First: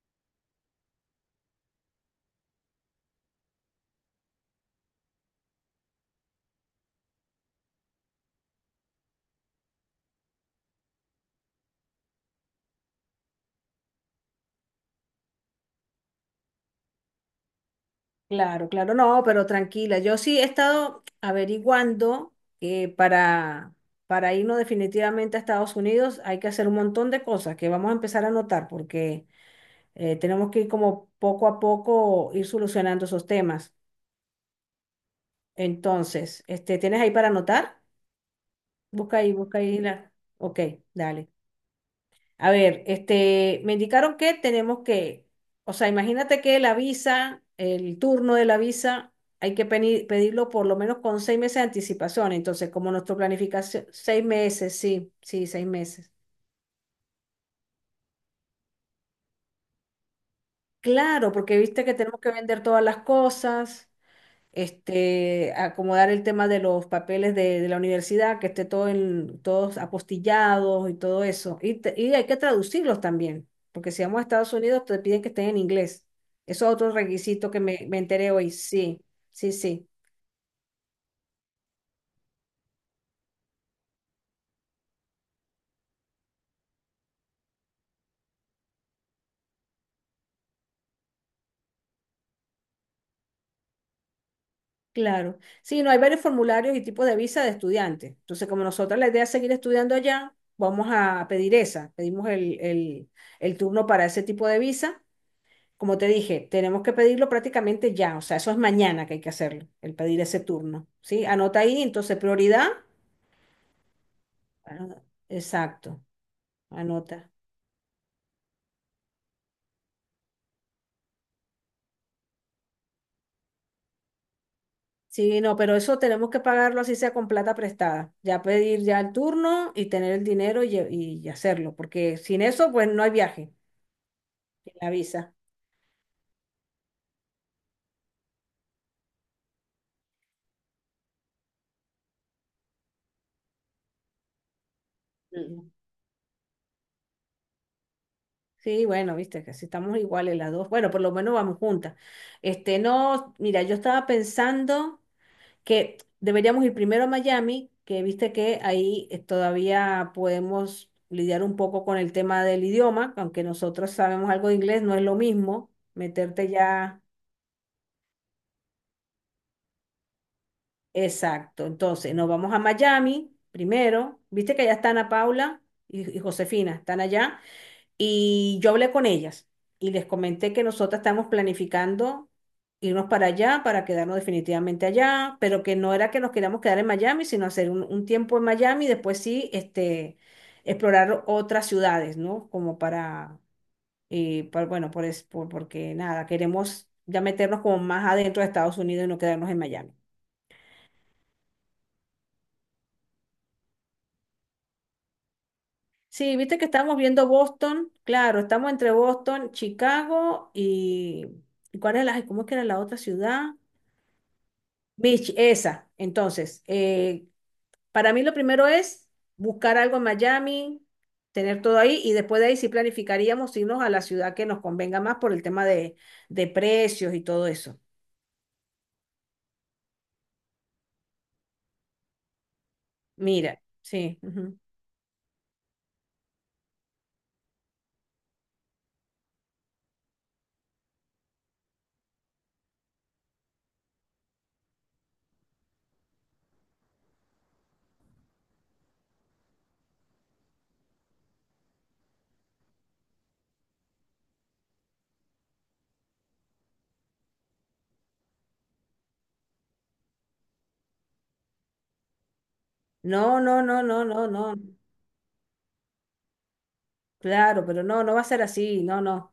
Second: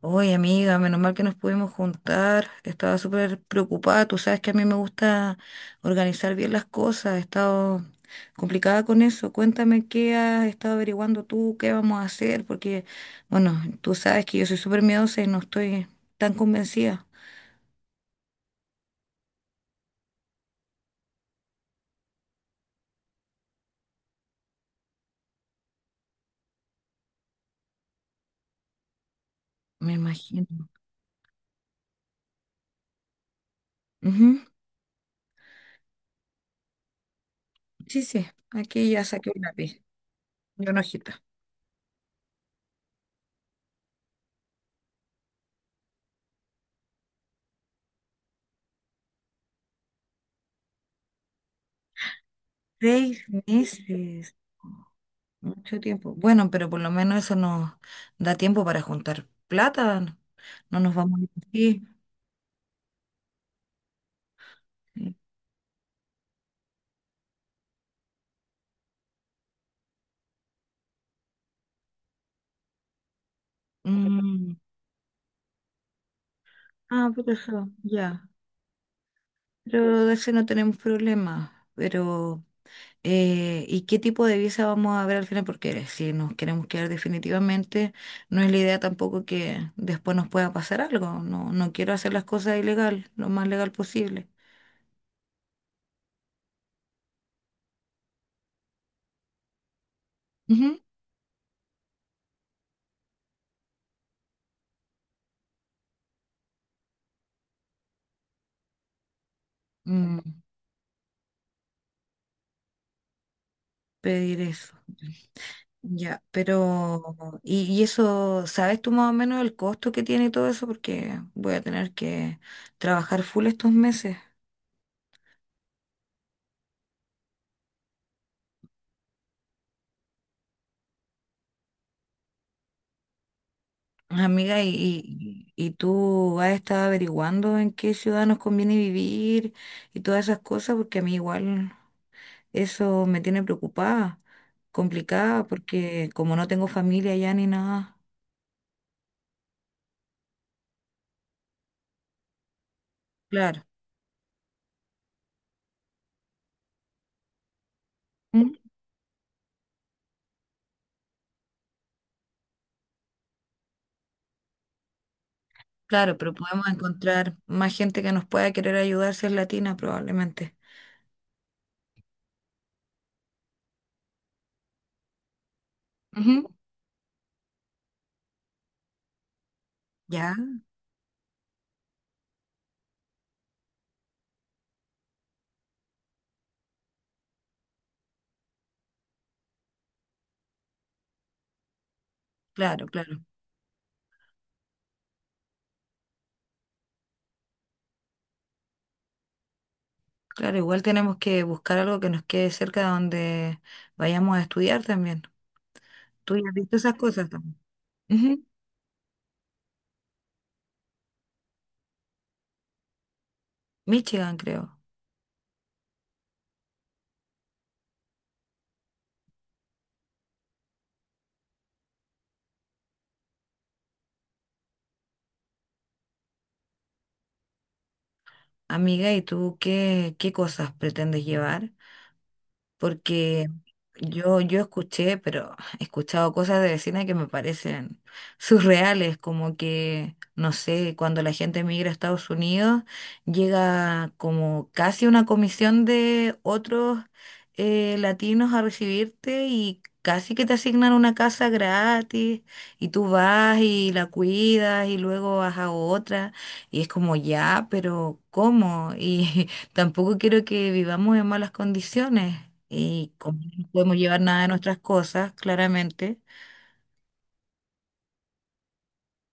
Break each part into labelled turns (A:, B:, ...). A: Oye, amiga, menos mal que nos pudimos juntar. Estaba súper preocupada. Tú sabes que a mí me gusta organizar bien las cosas. He estado complicada con eso. Cuéntame qué has estado averiguando tú, qué vamos a hacer, porque, bueno, tú sabes que yo soy súper miedosa y no estoy tan convencida.
B: Claro, claro, no, pero tranquila. Yo sí he estado averiguando que para irnos definitivamente a Estados Unidos hay que hacer un montón de cosas que vamos a empezar a notar porque
A: Me imagino.
B: tenemos que ir como poco a poco ir solucionando esos temas.
A: Ujú.
B: Entonces, este, ¿tienes ahí para anotar?
A: Sí, sí, aquí ya saqué un
B: Busca ahí
A: lápiz
B: la. Ok,
A: y una hojita.
B: dale. A ver, este, me indicaron que tenemos que, o sea, imagínate que la visa, el turno de la visa, hay que pedirlo por lo menos con seis meses de anticipación. Entonces, como
A: Seis
B: nuestra planificación, seis
A: meses.
B: meses, sí, sí, seis
A: Mucho
B: meses.
A: tiempo. Bueno, pero por lo menos eso nos da tiempo para juntar plata, ¿no? No nos vamos a ir
B: Claro, porque viste
A: así.
B: que tenemos que vender todas las cosas.
A: Sí.
B: Este, acomodar el tema de los papeles de la universidad, que esté todo en, todos apostillados y todo eso. Y hay que traducirlos también, porque si vamos a Estados
A: Mm,
B: Unidos te piden que estén en inglés. Eso es otro
A: Ah, por
B: requisito que
A: eso,
B: me
A: ya.
B: enteré hoy. Sí, sí, sí.
A: Pero de ese no tenemos problema. Pero, ¿y qué tipo de visa vamos a ver al final? Porque si nos queremos quedar definitivamente, no es la idea tampoco que después nos pueda pasar algo. No, no quiero hacer las cosas ilegal, lo más legal posible.
B: Claro. Sí, no hay varios formularios y tipos de visa de estudiante. Entonces, como nosotros la idea es seguir estudiando allá,
A: Ujú.
B: vamos a pedir esa. Pedimos el turno para ese tipo de visa. Como te dije, tenemos que pedirlo prácticamente ya, o sea, eso es mañana que hay que hacerlo, el
A: Mm,
B: pedir ese turno, ¿sí? Anota ahí, entonces prioridad.
A: pedir eso.
B: ah, Exacto,
A: Ya,
B: anota.
A: pero, y eso, ¿sabes tú más o menos el costo que tiene todo eso? Porque voy a tener que trabajar full estos meses.
B: Sí, no, pero eso tenemos que pagarlo así sea con plata prestada. Ya pedir ya el turno y tener el dinero y hacerlo, porque sin eso, pues no hay viaje,
A: Amiga, ¿y,
B: sin la visa.
A: y, y tú has estado averiguando en qué ciudad nos conviene vivir y todas esas cosas? Porque a mí igual eso me tiene preocupada, complicada,
B: Mm.
A: porque como no tengo familia allá ni nada.
B: Sí, bueno, viste que si estamos iguales las dos, bueno, por lo menos vamos juntas. Este, no,
A: Claro.
B: mira, yo estaba pensando que deberíamos ir primero a Miami, que viste
A: ¿Mm?
B: que ahí todavía podemos lidiar un poco con el tema del idioma, aunque nosotros sabemos algo de inglés, no es lo mismo
A: Claro, pero
B: meterte
A: podemos
B: ya.
A: encontrar más gente que nos pueda querer ayudar si es latina probablemente.
B: Exacto. Entonces, nos vamos a Miami primero. Viste que allá están Ana Paula y
A: Ujú.
B: Josefina, están allá. Y yo hablé con ellas y les
A: Ya,
B: comenté que nosotras estamos planificando irnos para allá, para quedarnos definitivamente allá, pero que no era que nos queríamos quedar en Miami, sino hacer un tiempo en Miami y después sí, este, explorar otras ciudades, ¿no? Como
A: claro, claro.
B: para, y bueno, porque nada, queremos ya meternos como más adentro de Estados Unidos y no quedarnos en Miami.
A: Claro, igual tenemos que buscar algo que nos quede cerca de donde vayamos a estudiar también. Tú
B: Sí,
A: ya has
B: viste que
A: visto esas
B: estamos viendo
A: cosas también.
B: Boston, claro,
A: Ujú.
B: estamos entre Boston, Chicago y... ¿Cuál era la, ay, cómo es que era la otra ciudad?
A: Michigan, creo.
B: Beach, esa. Entonces, para mí lo primero es buscar algo en Miami, tener todo ahí y después de ahí sí planificaríamos irnos a la ciudad que nos convenga más por el tema de precios y todo eso.
A: Amiga, ¿y tú qué, qué cosas pretendes llevar? Porque
B: Mira, sí,
A: yo,
B: ujú.
A: yo escuché, pero he escuchado cosas de vecinas que me parecen surreales, como que, no sé, cuando la gente migra a Estados Unidos, llega como casi una comisión de otros latinos a recibirte y casi que te asignan una casa gratis y tú vas y la cuidas y luego vas a otra y es como ya, pero ¿cómo? Y tampoco quiero que vivamos en malas condiciones y
B: No,
A: como
B: no,
A: no
B: no,
A: podemos
B: no,
A: llevar
B: no,
A: nada de
B: no.
A: nuestras cosas, claramente.
B: Claro, pero no, no va a ser así. No, no.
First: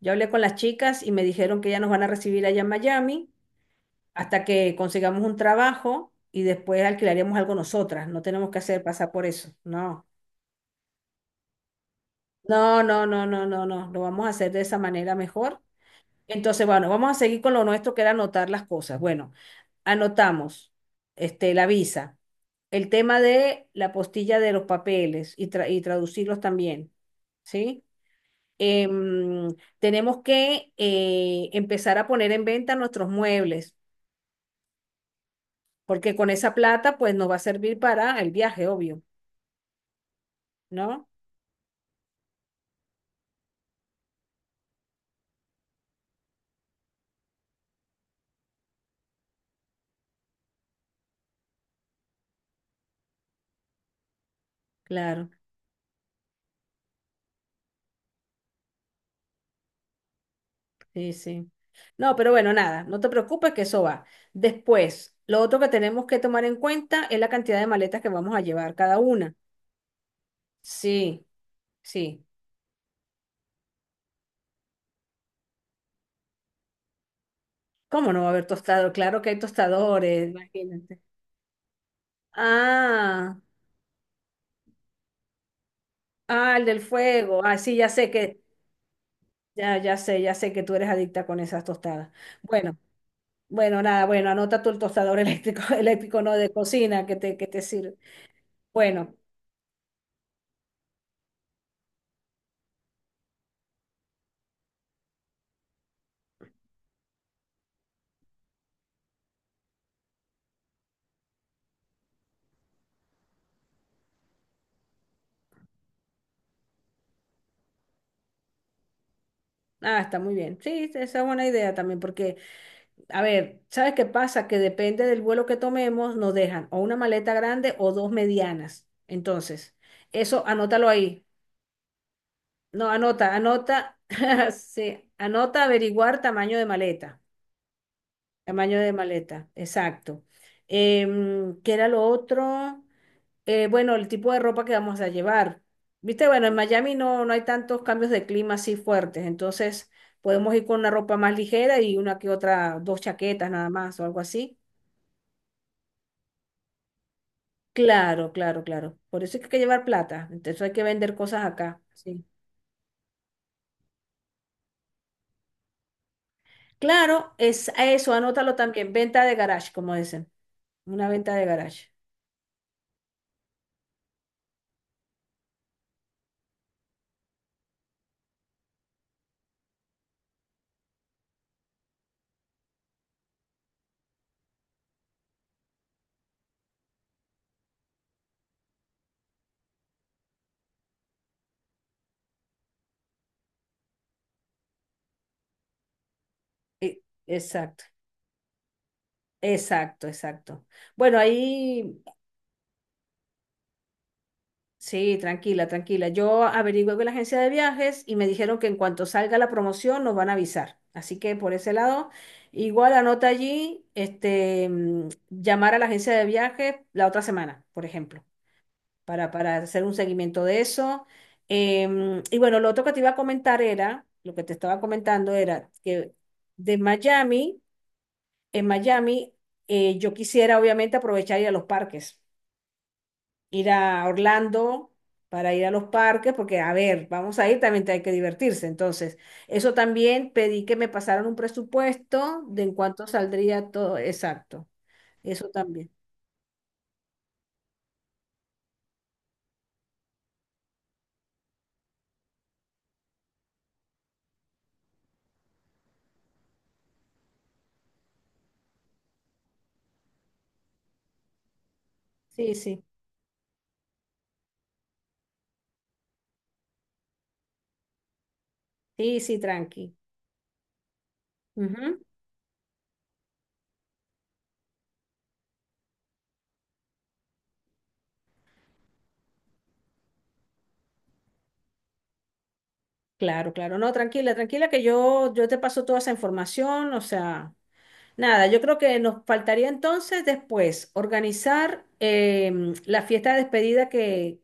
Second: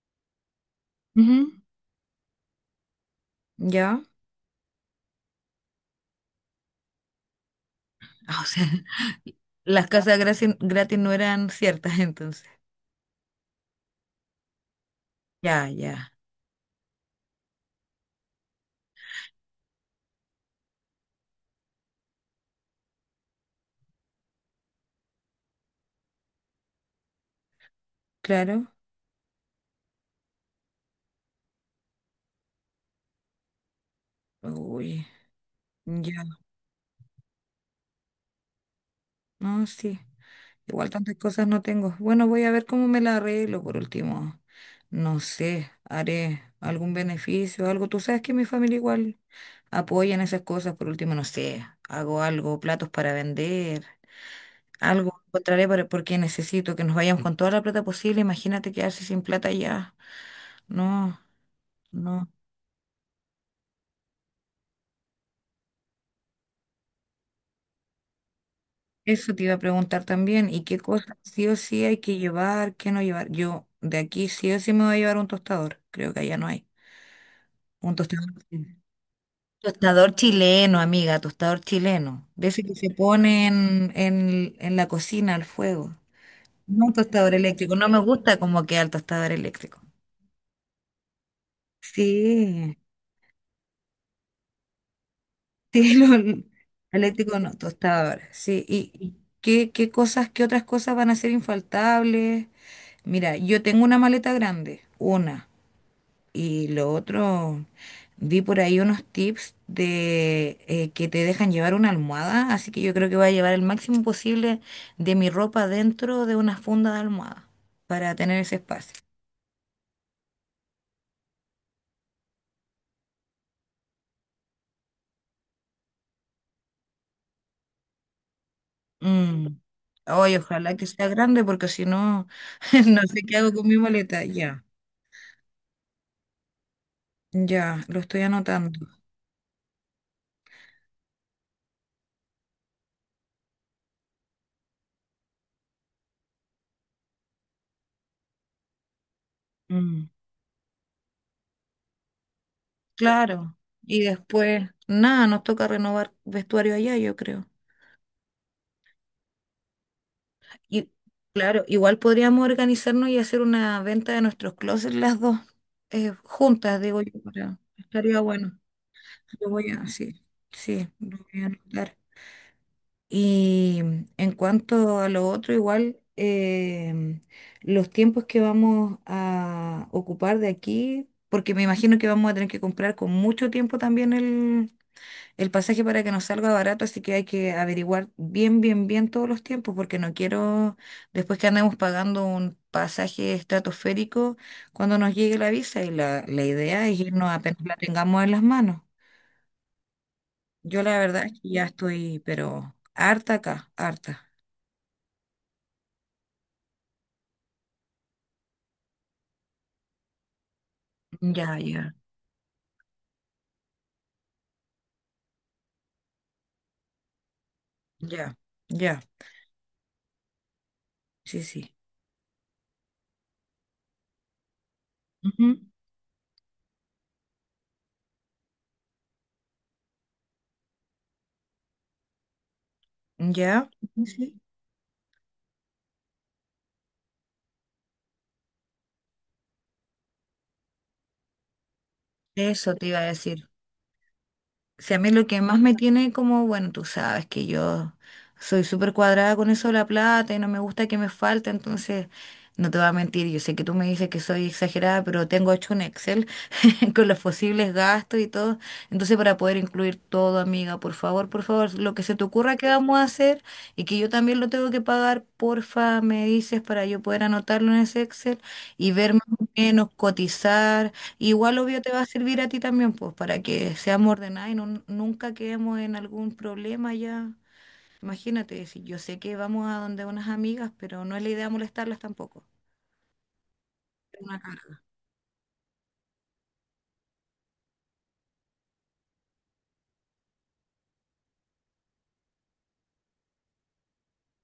B: Yo hablé con las chicas y me dijeron
A: Ujú.
B: que ya nos van a recibir allá en Miami
A: ¿Ya?
B: hasta que consigamos un trabajo y después alquilaríamos algo nosotras. No
A: Ah, o
B: tenemos que
A: sea,
B: hacer pasar por eso.
A: las
B: No.
A: casas gratis, gratis no eran ciertas entonces.
B: No, no, no, no, no, no, lo vamos a hacer de esa manera mejor.
A: Ya, ya,
B: Entonces, bueno, vamos a seguir con lo nuestro que era anotar las cosas. Bueno, anotamos este, la visa, el tema de la postilla de los papeles y, y traducirlos también, ¿sí?
A: claro.
B: Em, Tenemos que empezar a poner en venta nuestros muebles,
A: Uy,
B: porque
A: ya,
B: con esa plata, pues nos va a servir para el viaje, obvio,
A: no, sí. Igual
B: ¿no?
A: tantas cosas no tengo. Bueno, voy a ver cómo me la arreglo por último. No sé, haré algún beneficio, algo. Tú sabes que mi familia igual apoya en esas cosas. Por último, no sé, hago algo, platos para vender. Algo
B: Claro.
A: encontraré para- porque necesito que nos vayamos con toda la plata posible. Imagínate quedarse sin plata ya.
B: Sí,
A: No,
B: sí. No, pero
A: no.
B: bueno, nada, no te preocupes que eso va. Después, lo otro que tenemos que tomar en cuenta es la cantidad de maletas que vamos a llevar cada
A: Eso
B: una.
A: te iba a preguntar también. ¿Y qué cosas
B: Sí,
A: sí o sí hay que
B: sí.
A: llevar, qué no llevar? Yo de aquí sí o sí me voy a llevar un tostador. Creo que allá no hay. Un
B: ¿Cómo no va
A: tostador.
B: a haber tostador? Claro que hay
A: Tostador
B: tostadores,
A: chileno,
B: imagínate.
A: amiga, tostador chileno. De ese que se
B: Ah,
A: pone en la cocina al fuego.
B: ah, el del
A: No un tostador
B: fuego. Ah,
A: eléctrico.
B: sí,
A: No
B: ya
A: me
B: sé
A: gusta
B: que,
A: como queda el tostador
B: ya,
A: eléctrico.
B: ya sé que tú eres adicta con esas tostadas.
A: Sí.
B: Bueno, bueno, nada, bueno, anota tú el tostador eléctrico,
A: Sí, no,
B: eléctrico no
A: no,
B: de cocina
A: eléctrico
B: que
A: no,
B: te sirve.
A: tostadora, sí. ¿Y
B: Bueno,
A: qué, qué cosas, qué otras cosas van a ser infaltables? Mira, yo tengo una maleta grande, una, y lo otro, vi por ahí unos tips de que te dejan llevar una almohada, así que yo creo que voy a llevar el máximo posible de mi ropa dentro de una funda de almohada para tener ese espacio.
B: ah, está muy bien. Sí, esa es buena idea también, porque a ver, ¿sabes qué pasa? Que depende del vuelo que tomemos, nos dejan o una maleta grande o dos medianas.
A: Mm.
B: Entonces,
A: Ay,
B: eso
A: ojalá que
B: anótalo
A: sea
B: ahí.
A: grande porque si no,
B: No,
A: no sé qué hago con mi
B: anota,
A: maleta, ya.
B: sí, anota averiguar tamaño de maleta.
A: Ya, lo estoy anotando.
B: Tamaño de maleta, exacto. ¿Qué era lo otro? Bueno, el tipo de ropa que vamos a llevar. Viste, bueno, en Miami no hay tantos cambios de clima así fuertes, entonces
A: Mm,
B: podemos ir con una ropa más ligera y una que otra, dos chaquetas
A: claro.
B: nada más
A: Y
B: o algo así.
A: después, nada, nos toca renovar vestuario allá, yo creo.
B: Claro, claro, claro. Por eso es que hay que llevar plata. Entonces hay que
A: Y
B: vender cosas
A: claro,
B: acá.
A: igual
B: Sí.
A: podríamos organizarnos y hacer una venta de nuestros closets las dos juntas, digo yo,
B: Claro,
A: para-
B: es eso,
A: estaría
B: anótalo
A: bueno.
B: también. Venta de
A: Lo voy
B: garage,
A: a,
B: como
A: sí,
B: dicen.
A: sí,
B: Una
A: lo
B: venta
A: voy a
B: de garage.
A: anotar. Y en cuanto a lo otro, igual los tiempos que vamos a ocupar de aquí, porque me imagino que vamos a tener que comprar con mucho tiempo también el pasaje para que nos salga barato, así que hay que averiguar bien, bien, bien todos los tiempos, porque no quiero, después que andemos pagando un pasaje estratosférico, cuando nos llegue la visa, y la idea
B: E-
A: es irnos apenas la
B: Exacto,
A: tengamos en las manos.
B: exacto, exacto.
A: Yo la
B: Bueno,
A: verdad es que ya
B: ahí
A: estoy, pero harta acá, harta.
B: sí, tranquila, tranquila. Yo averigué con la agencia de viajes y me dijeron que en cuanto salga la promoción nos van a avisar. Así que por
A: Ya,
B: ese
A: ya,
B: lado, igual anota allí, este, mm, llamar a la agencia de viajes la otra semana, por ejemplo.
A: ya, ya,
B: Para hacer un seguimiento de eso.
A: sí, sí.
B: Em, y bueno, lo otro que te iba a comentar era, lo que te estaba comentando
A: Ujú,
B: era que de Miami, en Miami, yo quisiera obviamente aprovechar ir a los parques,
A: ya,
B: ir
A: sí,
B: a
A: sí.
B: Orlando para ir a los parques, porque a ver, vamos a ir, también te hay que divertirse. Entonces, eso también pedí que me pasaran un presupuesto de en
A: Eso te iba a
B: cuánto
A: decir.
B: saldría todo, exacto,
A: Si a mí lo que
B: eso
A: más me
B: también.
A: tiene como, bueno, tú sabes que yo soy súper cuadrada con eso de la plata y no me gusta que me falte, entonces no te voy a mentir, yo sé que tú me dices que soy exagerada, pero tengo hecho un Excel con los posibles gastos y todo. Entonces, para poder incluir todo, amiga, por favor, lo que se te
B: Sí,
A: ocurra que
B: sí,
A: vamos a hacer y que yo también lo tengo que pagar, porfa, me dices para yo poder anotarlo en ese Excel y ver
B: sí,
A: más
B: sí,
A: o menos,
B: tranqui.
A: cotizar. Igual, obvio, te va
B: Ujú.
A: a servir a ti también, pues, para que seamos ordenados y no- nunca quedemos en algún problema ya. Imagínate, si yo sé que vamos a donde unas amigas, pero no es la idea molestarlas tampoco.
B: Claro, claro. No, tranquila,
A: Una
B: tranquila,
A: cara.
B: que yo te paso toda esa información. O sea, nada, yo creo que nos faltaría entonces después organizar em, la fiesta de despedida que,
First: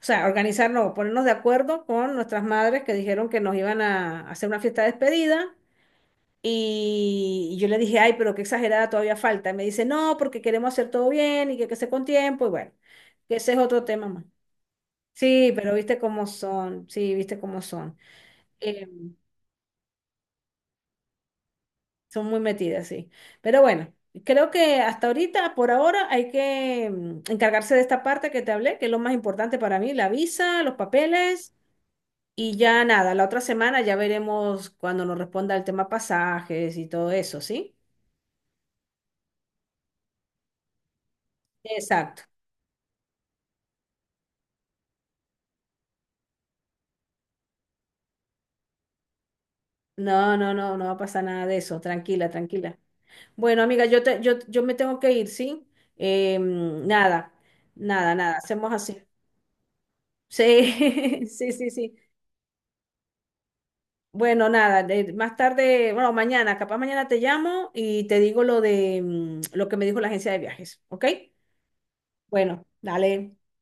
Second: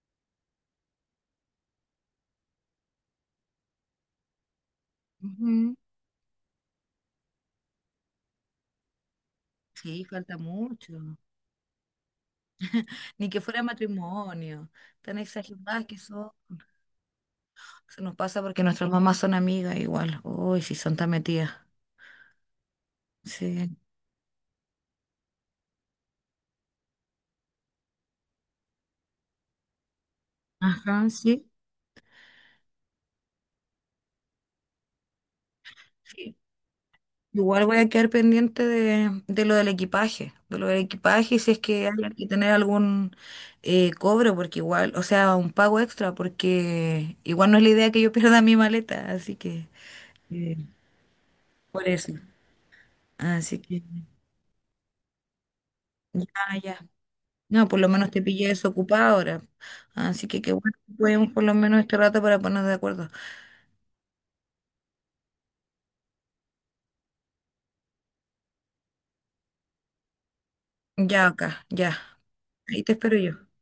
B: o sea, organizar, no, ponernos de acuerdo con nuestras madres que dijeron que nos iban a hacer una fiesta de despedida.
A: Ujú.
B: Y yo le dije, ay, pero qué exagerada todavía falta. Y me dice,
A: Sí,
B: no,
A: falta
B: porque queremos hacer todo
A: mucho.
B: bien que sea con tiempo. Y bueno,
A: Ni
B: que
A: que
B: ese es
A: fuera
B: otro tema más.
A: matrimonio. Tan
B: Sí, pero
A: exageradas que
B: viste cómo
A: son.
B: son, sí, viste cómo son.
A: Se nos pasa porque nuestras
B: Em,
A: mamás son amigas igual. Uy, si son tan metidas.
B: son muy metidas, sí. Pero
A: Sí.
B: bueno, creo que hasta ahorita, por ahora, hay que mm, encargarse de esta parte que te hablé, que es lo más importante para mí, la visa, los
A: Ajá, sí.
B: papeles y ya nada, la otra semana ya veremos cuando nos responda el tema
A: Sí.
B: pasajes y todo eso,
A: Igual
B: ¿sí?
A: voy a quedar pendiente de lo del equipaje. De lo del equipaje, y si es que hay
B: Exacto.
A: que tener algún cobro, porque igual, o sea, un pago extra, porque igual no es la idea que yo pierda mi maleta. Así que,
B: No, no,
A: eh,
B: no, no va a pasar nada de eso,
A: por eso.
B: tranquila, tranquila.
A: Así
B: Bueno,
A: que,
B: amiga, yo me tengo que ir, ¿sí?
A: ya,
B: Em,
A: ya. No, por lo menos te
B: nada,
A: pillé
B: hacemos así.
A: desocupada ahora. Así que qué bueno que
B: Sí,
A: podemos por
B: sí,
A: lo
B: sí,
A: menos este
B: sí.
A: rato para ponernos de acuerdo.
B: Bueno, nada, más tarde, bueno, mañana, capaz mañana te llamo y te digo lo de mm, lo que me dijo la agencia de viajes, ¿ok?
A: Ya acá, ya.
B: Bueno,
A: Ahí te espero
B: dale.
A: yo.
B: Chao.